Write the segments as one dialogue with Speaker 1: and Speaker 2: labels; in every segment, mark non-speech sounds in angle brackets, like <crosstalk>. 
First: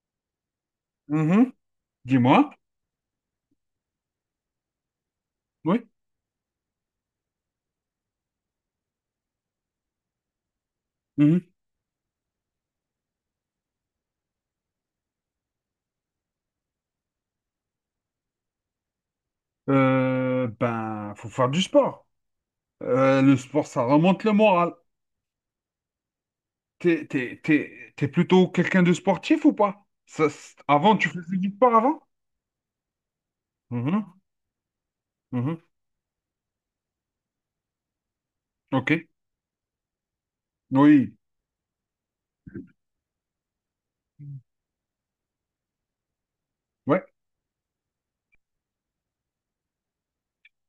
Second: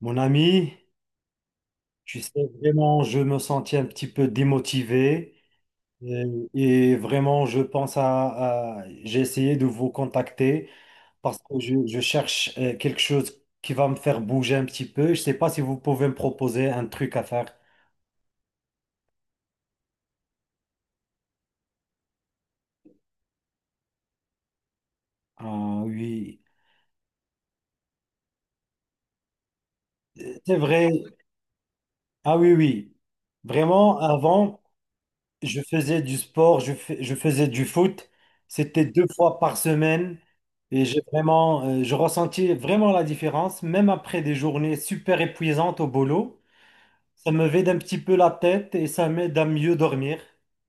Speaker 1: Mon ami,
Speaker 2: Mhm.
Speaker 1: tu sais,
Speaker 2: Dis-moi.
Speaker 1: vraiment, je me sentis un petit peu démotivé
Speaker 2: Oui.
Speaker 1: et, vraiment, je pense j'ai essayé de vous contacter parce
Speaker 2: Mhm.
Speaker 1: que je cherche quelque chose qui va me faire bouger un petit peu. Je ne sais pas si vous pouvez me proposer un truc à faire.
Speaker 2: Ben, faut faire du sport. Le sport, ça remonte le moral.
Speaker 1: Ah oui,
Speaker 2: T'es plutôt quelqu'un de sportif ou pas? Ça,
Speaker 1: c'est vrai.
Speaker 2: avant, tu faisais du sport avant?
Speaker 1: Ah oui, oui. Vraiment,
Speaker 2: Mhm.
Speaker 1: avant.
Speaker 2: Mhm.
Speaker 1: Je faisais du sport, je faisais du foot. C'était
Speaker 2: Ok.
Speaker 1: deux fois par semaine et j'ai
Speaker 2: Oui.
Speaker 1: vraiment, je ressentis vraiment la différence, même après des journées super épuisantes au boulot.
Speaker 2: Ouais.
Speaker 1: Ça me vide un petit peu la tête et ça m'aide à mieux dormir,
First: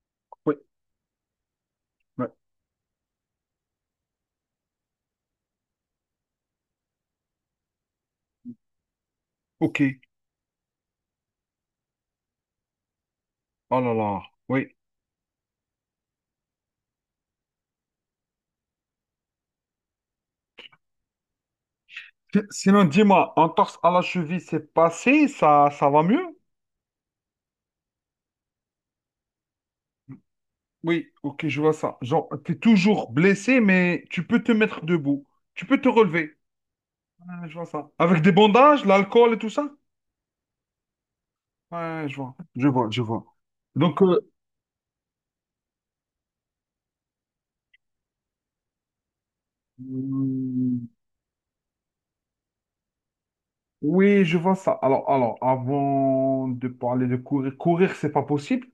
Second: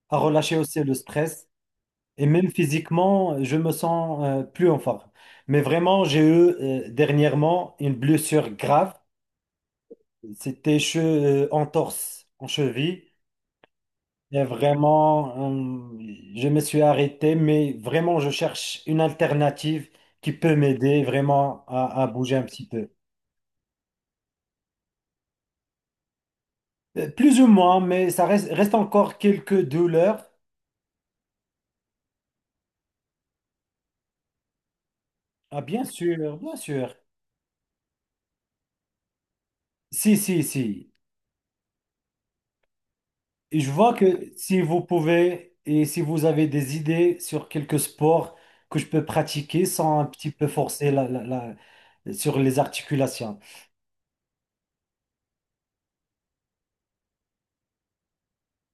Speaker 1: à
Speaker 2: Oui.
Speaker 1: relâcher aussi le stress. Et
Speaker 2: Ouais.
Speaker 1: même physiquement, je me sens plus en forme. Mais vraiment, j'ai eu dernièrement une blessure grave.
Speaker 2: Ok.
Speaker 1: Entorse en cheville.
Speaker 2: Oh là là.
Speaker 1: Et
Speaker 2: Oui.
Speaker 1: vraiment, je me suis arrêté, mais vraiment, je cherche une alternative qui peut m'aider vraiment à bouger un petit
Speaker 2: Sinon,
Speaker 1: peu.
Speaker 2: dis-moi, entorse à la cheville, c'est passé? Ça va mieux?
Speaker 1: Plus ou moins, mais ça reste encore quelques douleurs.
Speaker 2: Oui. Ok, je vois ça. Genre, t'es toujours blessé, mais tu peux te mettre debout.
Speaker 1: Ah,
Speaker 2: Tu peux
Speaker 1: bien
Speaker 2: te
Speaker 1: sûr,
Speaker 2: relever.
Speaker 1: bien sûr.
Speaker 2: Ouais, je vois ça. Avec des bandages, l'alcool et tout ça?
Speaker 1: Si, si, si.
Speaker 2: Ouais, je vois. Je vois, je vois.
Speaker 1: Et je vois
Speaker 2: Donc,
Speaker 1: que si vous pouvez et si vous avez des idées sur quelques sports que je peux pratiquer sans un petit peu
Speaker 2: hmm,
Speaker 1: forcer sur les articulations.
Speaker 2: oui, je vois ça. Alors, avant de parler de courir, courir, c'est pas possible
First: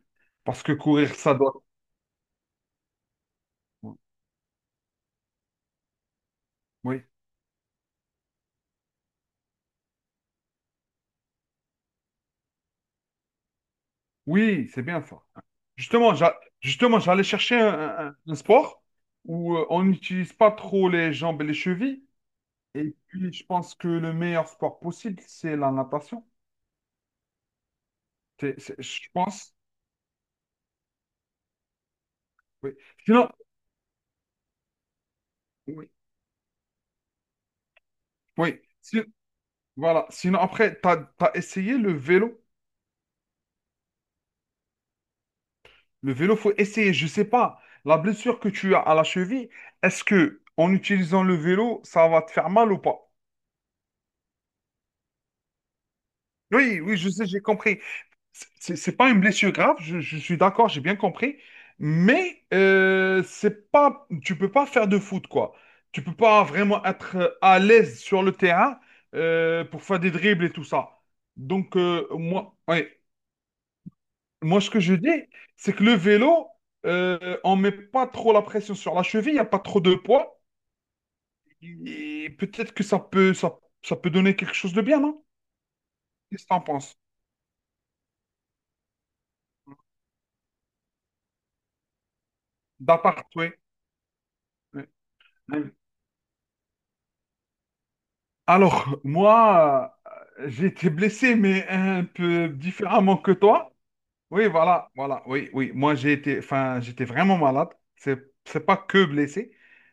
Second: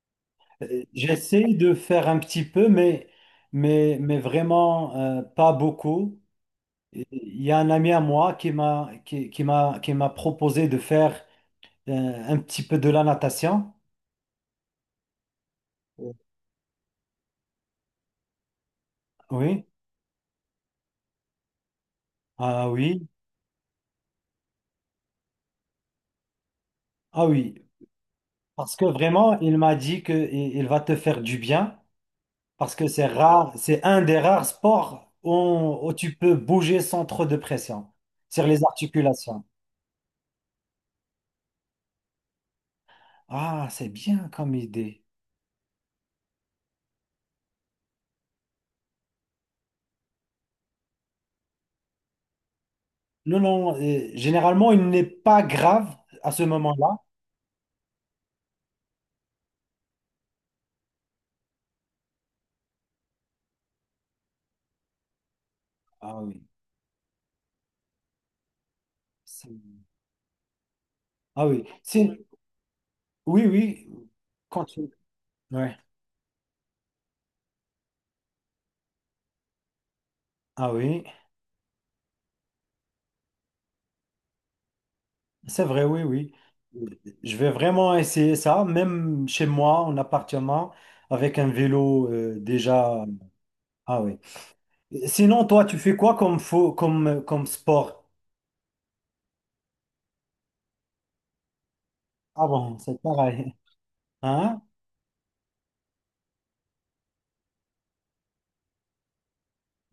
Speaker 2: parce que courir, ça
Speaker 1: J'essaie
Speaker 2: doit.
Speaker 1: de faire un petit peu, mais vraiment pas beaucoup.
Speaker 2: Oui,
Speaker 1: Il y a un ami à moi qui m'a proposé de faire euh, un petit peu de la natation.
Speaker 2: oui, c'est bien ça. Justement, justement, j'allais chercher un sport où
Speaker 1: Oui,
Speaker 2: on n'utilise pas trop les jambes et les chevilles.
Speaker 1: ah
Speaker 2: Et
Speaker 1: oui,
Speaker 2: puis, je pense que le meilleur sport possible, c'est la natation.
Speaker 1: ah oui. Parce que
Speaker 2: Je
Speaker 1: vraiment,
Speaker 2: pense.
Speaker 1: il m'a dit que il va te faire du bien,
Speaker 2: Oui.
Speaker 1: parce que c'est
Speaker 2: Sinon,
Speaker 1: rare, c'est un des rares sports
Speaker 2: oui,
Speaker 1: où tu peux bouger sans trop de pression sur
Speaker 2: oui.
Speaker 1: les articulations.
Speaker 2: Voilà. Sinon, après, tu as essayé le vélo.
Speaker 1: Ah, c'est bien comme idée.
Speaker 2: Le vélo, faut essayer. Je sais pas. La blessure que tu as à la cheville, est-ce que en utilisant le vélo, ça va te faire mal ou pas?
Speaker 1: Non, non, généralement, il n'est pas grave à ce
Speaker 2: Oui,
Speaker 1: moment-là.
Speaker 2: oui, je sais, j'ai compris. C'est pas une blessure grave, je suis d'accord, j'ai bien compris. Mais c'est pas, tu peux pas faire de foot, quoi. Tu peux
Speaker 1: Ah oui.
Speaker 2: pas vraiment être à l'aise sur le terrain
Speaker 1: C'est-
Speaker 2: pour faire des dribbles et tout ça.
Speaker 1: Ah oui.
Speaker 2: Donc,
Speaker 1: C'est-
Speaker 2: moi, oui,
Speaker 1: Oui, oui.
Speaker 2: moi, ce que
Speaker 1: Continue.
Speaker 2: je dis, c'est
Speaker 1: Ouais.
Speaker 2: que le vélo, on met pas trop la pression sur la cheville, il n'y a pas trop de poids.
Speaker 1: Ah oui.
Speaker 2: Et peut-être que ça peut donner quelque chose de bien, non?
Speaker 1: C'est vrai, oui, oui.
Speaker 2: Qu'est-ce que t'en penses?
Speaker 1: Je vais vraiment essayer ça, même chez moi, en appartement, avec un vélo déjà.
Speaker 2: D'appart, oui.
Speaker 1: Ah oui. Sinon, toi,
Speaker 2: Ouais.
Speaker 1: tu fais quoi comme, faux, comme sport?
Speaker 2: Alors, moi, j'ai été blessé, mais un
Speaker 1: Ah
Speaker 2: peu
Speaker 1: bon, c'est
Speaker 2: différemment que
Speaker 1: pareil.
Speaker 2: toi. Oui,
Speaker 1: Hein?
Speaker 2: voilà, voilà, oui, oui. Moi, j'ai été, enfin, j'étais vraiment malade. C'est, c'est pas que blessé.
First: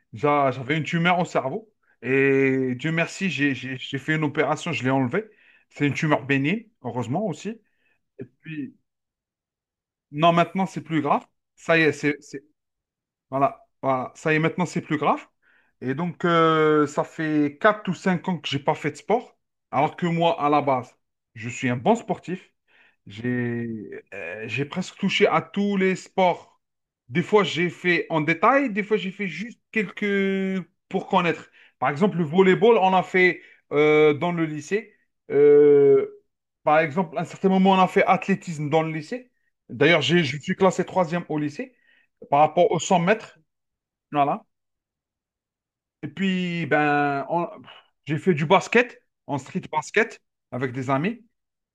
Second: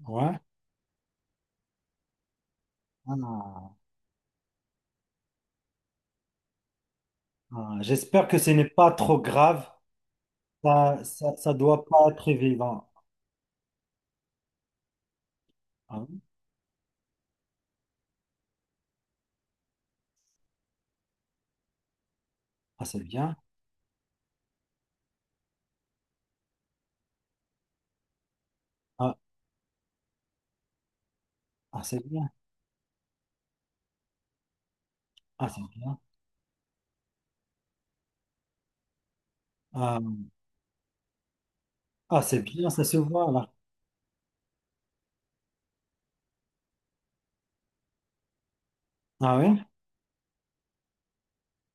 Speaker 1: Ouais.
Speaker 2: J'avais une tumeur au cerveau. Et Dieu merci, j'ai,
Speaker 1: Ah.
Speaker 2: j'ai- j'ai fait une opération, je l'ai enlevée. C'est une tumeur bénigne, heureusement aussi.
Speaker 1: Ah,
Speaker 2: Et
Speaker 1: j'espère que ce n'est
Speaker 2: puis,
Speaker 1: pas trop grave.
Speaker 2: non, maintenant, c'est plus grave.
Speaker 1: Ça
Speaker 2: Ça y
Speaker 1: doit
Speaker 2: est,
Speaker 1: pas
Speaker 2: c'est,
Speaker 1: être évident.
Speaker 2: voilà, voilà. Ça y est, maintenant, c'est plus grave. Et
Speaker 1: Ah oui.
Speaker 2: donc, ça fait 4 ou 5 ans que j'ai pas fait de sport. Alors que moi, à la base, je suis un bon sportif.
Speaker 1: Ah, c'est bien.
Speaker 2: J'ai j'ai presque touché à tous les sports. Des fois, j'ai fait en détail, des fois, j'ai
Speaker 1: Ah,
Speaker 2: fait juste quelques pour connaître.
Speaker 1: ah,
Speaker 2: Par
Speaker 1: c'est
Speaker 2: exemple, le
Speaker 1: bien.
Speaker 2: volleyball, on a fait dans le lycée.
Speaker 1: Ah, c'est bien.
Speaker 2: Euh, par exemple, à un certain moment, on a fait athlétisme dans le lycée.
Speaker 1: Ah,
Speaker 2: D'ailleurs, je suis classé troisième au lycée
Speaker 1: ah,
Speaker 2: par
Speaker 1: c'est bien,
Speaker 2: rapport aux
Speaker 1: ça se
Speaker 2: 100
Speaker 1: voit
Speaker 2: mètres.
Speaker 1: là.
Speaker 2: Voilà. Et puis, ben, j'ai fait du basket,
Speaker 1: Ah
Speaker 2: en
Speaker 1: oui?
Speaker 2: street basket, avec des amis.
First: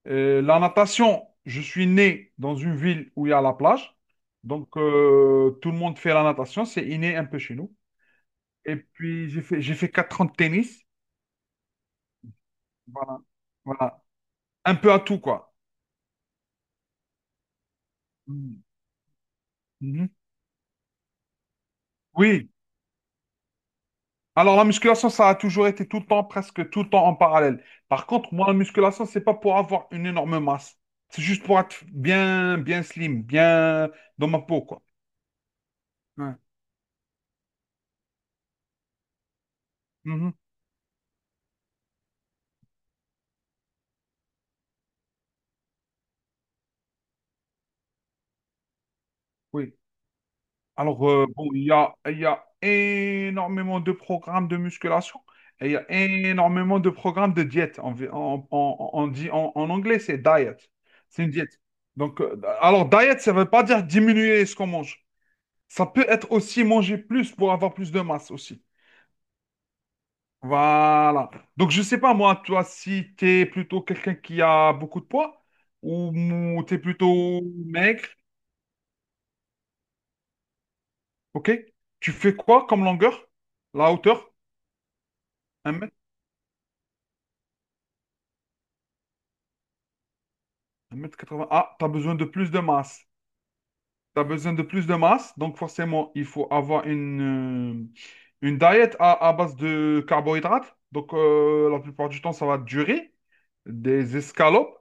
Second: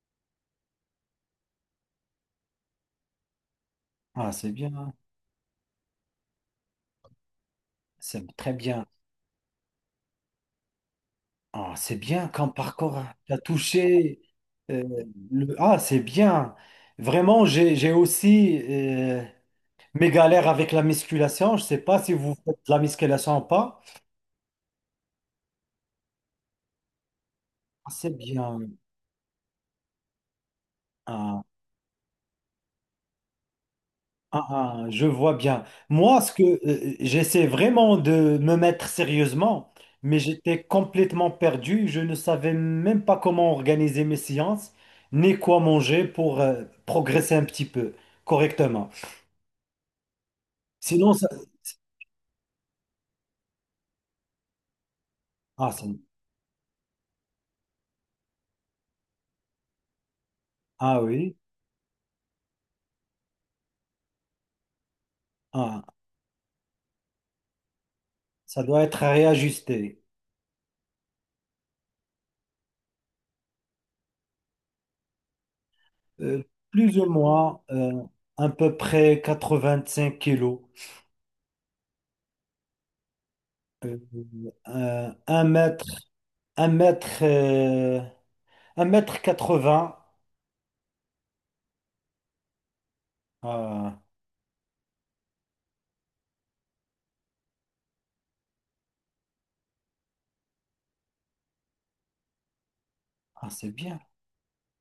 Speaker 2: La natation, je suis né dans une ville où il y a la plage.
Speaker 1: Ah, c'est
Speaker 2: Donc,
Speaker 1: bien.
Speaker 2: tout le monde fait la natation. C'est inné un peu chez nous.
Speaker 1: C'est très
Speaker 2: Et
Speaker 1: bien.
Speaker 2: puis, j'ai fait 4 ans de tennis.
Speaker 1: Ah, c'est bien comme parcours. Hein.
Speaker 2: Voilà.
Speaker 1: T'as
Speaker 2: Voilà.
Speaker 1: touché.
Speaker 2: Un
Speaker 1: euh,
Speaker 2: peu à tout, quoi.
Speaker 1: Ah, c'est bien. Vraiment, j'ai aussi
Speaker 2: Mm. Mhm.
Speaker 1: mes galères avec la musculation. Je ne sais pas si vous
Speaker 2: Oui.
Speaker 1: faites de la musculation ou pas.
Speaker 2: Alors, la musculation, ça a toujours été tout le temps, presque tout le temps en parallèle.
Speaker 1: Ah,
Speaker 2: Par
Speaker 1: c'est
Speaker 2: contre, moi, la
Speaker 1: bien.
Speaker 2: musculation, c'est pas pour avoir une énorme masse. C'est
Speaker 1: Ah.
Speaker 2: juste pour être bien, bien slim, bien dans ma
Speaker 1: Ah,
Speaker 2: peau, quoi.
Speaker 1: ah, je vois bien. Moi, ce
Speaker 2: Ouais.
Speaker 1: que j'essaie vraiment de me mettre sérieusement, mais
Speaker 2: Mhm.
Speaker 1: j'étais complètement perdu. Je ne savais même pas comment organiser mes séances, ni quoi manger pour progresser un petit peu correctement.
Speaker 2: Oui. Alors,
Speaker 1: Sinon,
Speaker 2: bon, il y a énormément de programmes de musculation et il y a
Speaker 1: Ça-
Speaker 2: énormément de programmes de diète. On, vi- on dit en anglais, c'est diet.
Speaker 1: ah
Speaker 2: C'est une
Speaker 1: oui,
Speaker 2: diète. Donc, alors, diet, ça ne veut pas dire diminuer ce qu'on mange. Ça
Speaker 1: ah,
Speaker 2: peut être aussi manger plus pour avoir plus de masse
Speaker 1: ça
Speaker 2: aussi.
Speaker 1: doit être réajusté.
Speaker 2: Voilà. Donc, je sais pas, moi, toi, si t'es plutôt quelqu'un qui a beaucoup de poids ou
Speaker 1: Euh,
Speaker 2: t'es
Speaker 1: Plus ou
Speaker 2: plutôt
Speaker 1: moins,
Speaker 2: maigre,
Speaker 1: à peu près 85 kilos,
Speaker 2: ok? Tu fais quoi comme longueur? La
Speaker 1: euh,
Speaker 2: hauteur?
Speaker 1: un
Speaker 2: Un
Speaker 1: mètre,
Speaker 2: mètre,
Speaker 1: un mètre. 1 m 80.
Speaker 2: Un mètre quatre-vingts. Ah, t'as besoin de plus de masse.
Speaker 1: euh,
Speaker 2: Tu as besoin de plus de masse, donc forcément, il faut avoir une diète à base de carbohydrates. Donc, la plupart du temps, ça va durer.
Speaker 1: ah, c'est bien.
Speaker 2: Des escalopes,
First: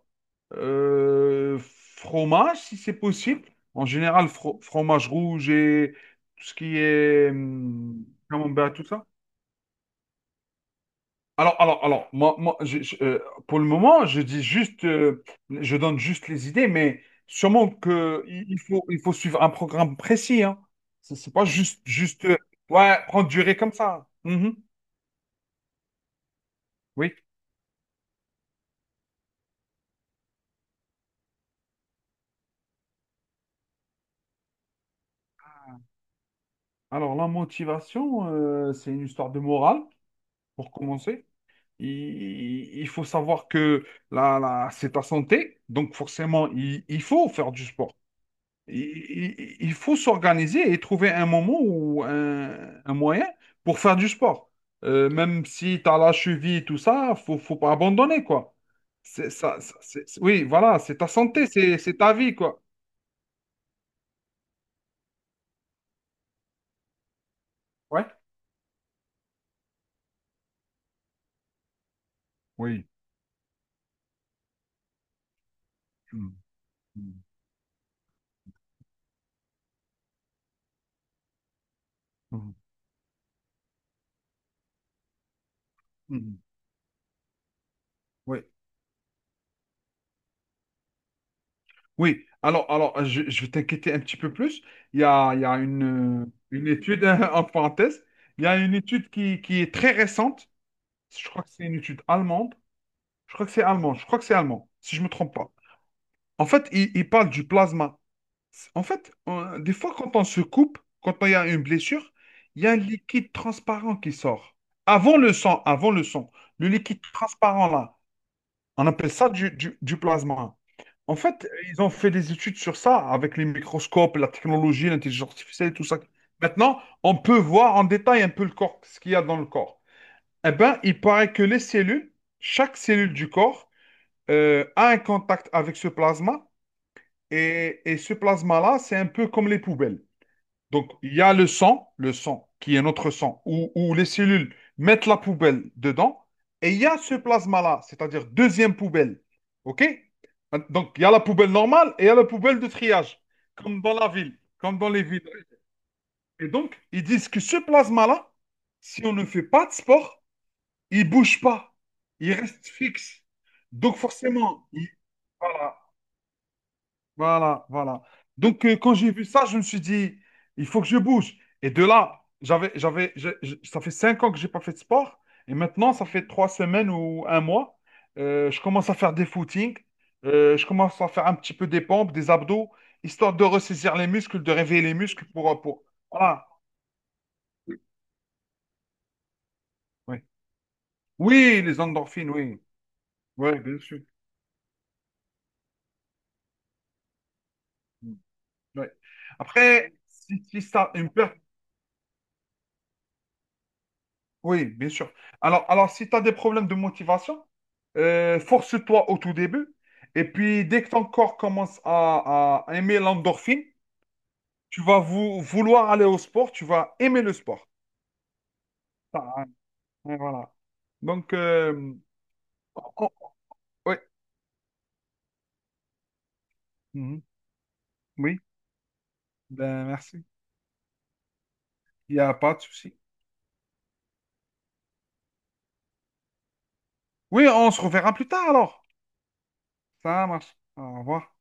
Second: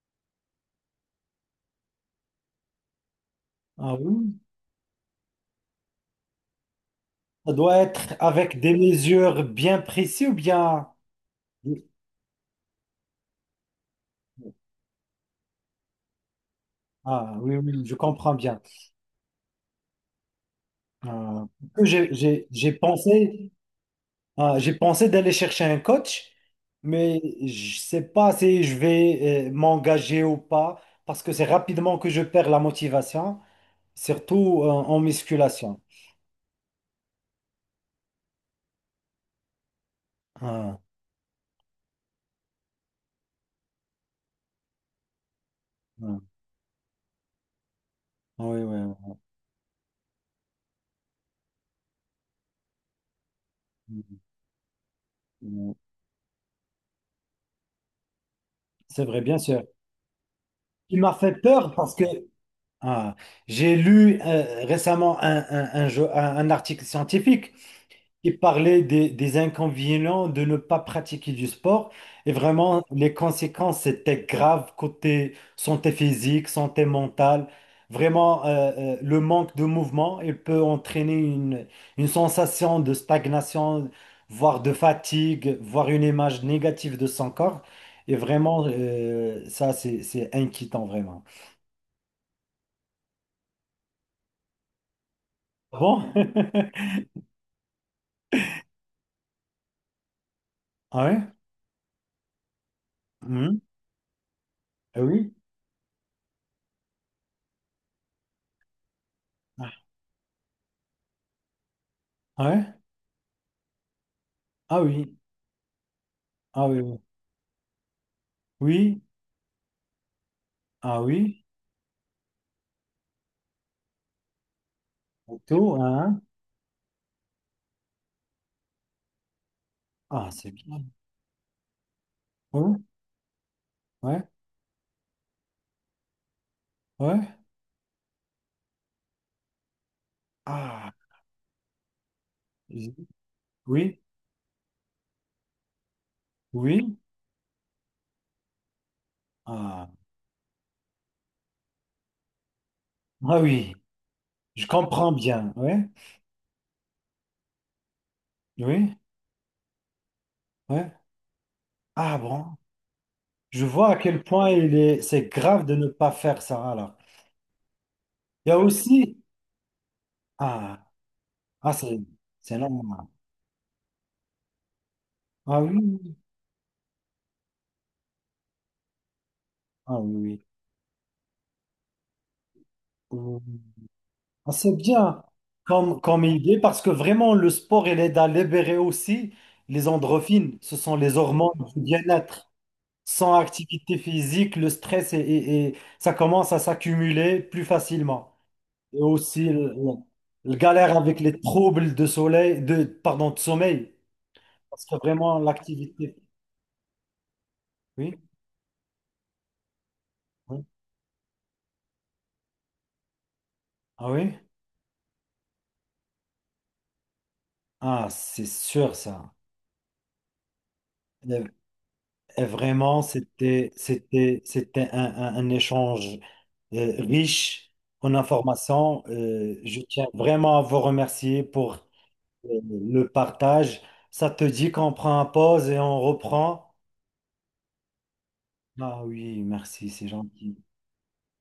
Speaker 2: euh, fromage, si c'est possible. En
Speaker 1: Ah
Speaker 2: général,
Speaker 1: oui.
Speaker 2: fromage rouge et tout ce qui est
Speaker 1: Ça doit être avec des
Speaker 2: camembert, tout ça.
Speaker 1: mesures bien précises ou bien...
Speaker 2: Alors, moi, pour le moment, je dis juste, je donne juste les idées, mais
Speaker 1: Ah oui,
Speaker 2: sûrement
Speaker 1: oui, je
Speaker 2: que
Speaker 1: comprends
Speaker 2: il il
Speaker 1: bien.
Speaker 2: faut, il faut suivre un programme précis, hein. C'est pas
Speaker 1: Euh,
Speaker 2: juste, juste,
Speaker 1: j'ai
Speaker 2: ouais, prendre
Speaker 1: pensé,
Speaker 2: durée comme ça. Mhm.
Speaker 1: ah, j'ai pensé d'aller chercher un coach,
Speaker 2: Oui.
Speaker 1: mais je sais pas si je vais m'engager ou pas, parce que c'est rapidement que je perds la motivation, surtout en musculation.
Speaker 2: Alors, la motivation, c'est une histoire de morale, pour
Speaker 1: Ah,
Speaker 2: commencer. Il, il faut savoir que là, là, c'est ta santé, donc
Speaker 1: ah,
Speaker 2: forcément, il faut faire du sport.
Speaker 1: oui, oui,
Speaker 2: Il, faut s'organiser et trouver un moment ou un moyen pour faire du sport. Même
Speaker 1: oui.
Speaker 2: si tu as la cheville et tout ça, faut pas abandonner, quoi.
Speaker 1: C'est vrai,
Speaker 2: C'est
Speaker 1: bien
Speaker 2: ça,
Speaker 1: sûr.
Speaker 2: oui, voilà, c'est
Speaker 1: Il
Speaker 2: ta
Speaker 1: m'a fait
Speaker 2: santé,
Speaker 1: peur
Speaker 2: c'est
Speaker 1: parce que
Speaker 2: ta vie, quoi.
Speaker 1: ah, j'ai lu récemment un article scientifique
Speaker 2: Ouais.
Speaker 1: qui parlait des inconvénients de ne pas pratiquer du sport et vraiment
Speaker 2: Oui.
Speaker 1: les conséquences étaient graves côté santé
Speaker 2: Mm,
Speaker 1: physique, santé
Speaker 2: mm,
Speaker 1: mentale. Vraiment, le manque de mouvement, il peut entraîner une sensation de stagnation, voire de fatigue, voire une
Speaker 2: mm, mm.
Speaker 1: image négative de son corps. Et
Speaker 2: Oui.
Speaker 1: vraiment, ça, c'est inquiétant, vraiment.
Speaker 2: Oui. Alors, je vais t'inquiéter un petit peu plus. Il y a
Speaker 1: Ah bon?
Speaker 2: une
Speaker 1: <laughs>
Speaker 2: étude, <laughs> en parenthèse, il y a une étude qui est très récente.
Speaker 1: Ah ouais?
Speaker 2: Je crois que c'est une étude allemande. Je crois que
Speaker 1: Mhm.
Speaker 2: c'est allemand. Je crois que c'est allemand, si je
Speaker 1: Ah
Speaker 2: ne me
Speaker 1: oui?
Speaker 2: trompe pas. En fait, il parle du plasma. En fait, des fois, quand on se coupe, quand il y a une blessure,
Speaker 1: Ah
Speaker 2: il
Speaker 1: ouais?
Speaker 2: y a un liquide transparent qui sort.
Speaker 1: Ah oui.
Speaker 2: Avant le sang,
Speaker 1: Ah
Speaker 2: le
Speaker 1: oui. Oui.
Speaker 2: liquide transparent là, on
Speaker 1: Oui.
Speaker 2: appelle ça du plasma.
Speaker 1: Ah
Speaker 2: En
Speaker 1: oui.
Speaker 2: fait, ils ont fait des études sur ça avec les microscopes, la technologie, l'intelligence artificielle, et
Speaker 1: Auto,
Speaker 2: tout ça.
Speaker 1: hein?
Speaker 2: Maintenant, on peut voir en détail un peu le corps, ce qu'il y a dans le corps.
Speaker 1: Ah, c'est
Speaker 2: Eh bien,
Speaker 1: bien.
Speaker 2: il paraît que les cellules,
Speaker 1: Ouais.
Speaker 2: chaque cellule du corps,
Speaker 1: Ouais.
Speaker 2: a un contact avec ce plasma
Speaker 1: Ouais.
Speaker 2: et ce plasma-là, c'est un peu comme les poubelles. Donc,
Speaker 1: Ah.
Speaker 2: il y a le sang qui est
Speaker 1: j-
Speaker 2: notre sang, où
Speaker 1: Oui.
Speaker 2: les cellules mettent la poubelle dedans, et il y
Speaker 1: Oui.
Speaker 2: a ce plasma-là, c'est-à-dire deuxième poubelle. OK?
Speaker 1: Ah.
Speaker 2: Donc, il y a la poubelle normale et il y a la poubelle de triage,
Speaker 1: Ah oui.
Speaker 2: comme dans la ville,
Speaker 1: Je
Speaker 2: comme dans les
Speaker 1: comprends
Speaker 2: villes.
Speaker 1: bien. Ouais.
Speaker 2: Et donc, ils disent que ce plasma-là,
Speaker 1: Oui.
Speaker 2: si on ne fait pas de sport,
Speaker 1: Ouais.
Speaker 2: il ne bouge pas,
Speaker 1: Ah
Speaker 2: il
Speaker 1: bon.
Speaker 2: reste fixe.
Speaker 1: Je vois à
Speaker 2: Donc,
Speaker 1: quel point
Speaker 2: forcément,
Speaker 1: il est, c'est grave de
Speaker 2: voilà,
Speaker 1: ne pas faire ça alors.
Speaker 2: voilà, voilà.
Speaker 1: Il y a
Speaker 2: Donc, quand j'ai
Speaker 1: aussi.
Speaker 2: vu ça, je me suis dit, il faut
Speaker 1: Ah.
Speaker 2: que je bouge. Et
Speaker 1: Ah,
Speaker 2: de là,
Speaker 1: c'est normal.
Speaker 2: ça fait cinq ans que j'ai pas fait de sport. Et
Speaker 1: Ah
Speaker 2: maintenant, ça
Speaker 1: oui.
Speaker 2: fait trois semaines ou un mois, je commence à faire des footings.
Speaker 1: Ah oui.
Speaker 2: Je commence à faire un petit peu des pompes, des abdos, histoire de
Speaker 1: Oui.
Speaker 2: ressaisir les muscles,
Speaker 1: Ah,
Speaker 2: de
Speaker 1: c'est
Speaker 2: réveiller les
Speaker 1: bien
Speaker 2: muscles pour.
Speaker 1: comme, comme
Speaker 2: Voilà.
Speaker 1: idée parce que vraiment le sport il aide à libérer aussi les
Speaker 2: Oui.
Speaker 1: endorphines, ce sont les hormones
Speaker 2: Oui, les
Speaker 1: du
Speaker 2: endorphines,
Speaker 1: bien-être.
Speaker 2: oui.
Speaker 1: Sans
Speaker 2: Oui, bien
Speaker 1: activité
Speaker 2: sûr.
Speaker 1: physique, le stress ça commence à s'accumuler plus facilement.
Speaker 2: Oui.
Speaker 1: Et aussi
Speaker 2: Après, si, si ça,
Speaker 1: galère
Speaker 2: une
Speaker 1: avec
Speaker 2: perte.
Speaker 1: les troubles de soleil, de, pardon, de sommeil.
Speaker 2: Oui,
Speaker 1: Parce
Speaker 2: bien
Speaker 1: que
Speaker 2: sûr.
Speaker 1: vraiment
Speaker 2: Alors, si tu
Speaker 1: l'activité.
Speaker 2: as des problèmes de motivation,
Speaker 1: Oui,
Speaker 2: force-toi au tout début. Et
Speaker 1: oui.
Speaker 2: puis, dès que ton corps commence à aimer l'endorphine,
Speaker 1: Ah oui?
Speaker 2: tu vas vouloir aller au sport, tu vas aimer le sport.
Speaker 1: Ah, c'est sûr ça.
Speaker 2: Ah, ouais, voilà. Donc,
Speaker 1: Et, et vraiment,
Speaker 2: on- ouais.
Speaker 1: c'était un échange.
Speaker 2: Mhm.
Speaker 1: Riche en
Speaker 2: Oui,
Speaker 1: informations. Je
Speaker 2: ben,
Speaker 1: tiens
Speaker 2: merci.
Speaker 1: vraiment à vous remercier pour
Speaker 2: Il n'y a
Speaker 1: euh,
Speaker 2: pas de souci.
Speaker 1: le partage. Ça te dit qu'on prend une pause et on reprend?
Speaker 2: Oui, on se reverra plus tard alors.
Speaker 1: Ah oui, merci, c'est
Speaker 2: Ça marche.
Speaker 1: gentil.
Speaker 2: Au revoir.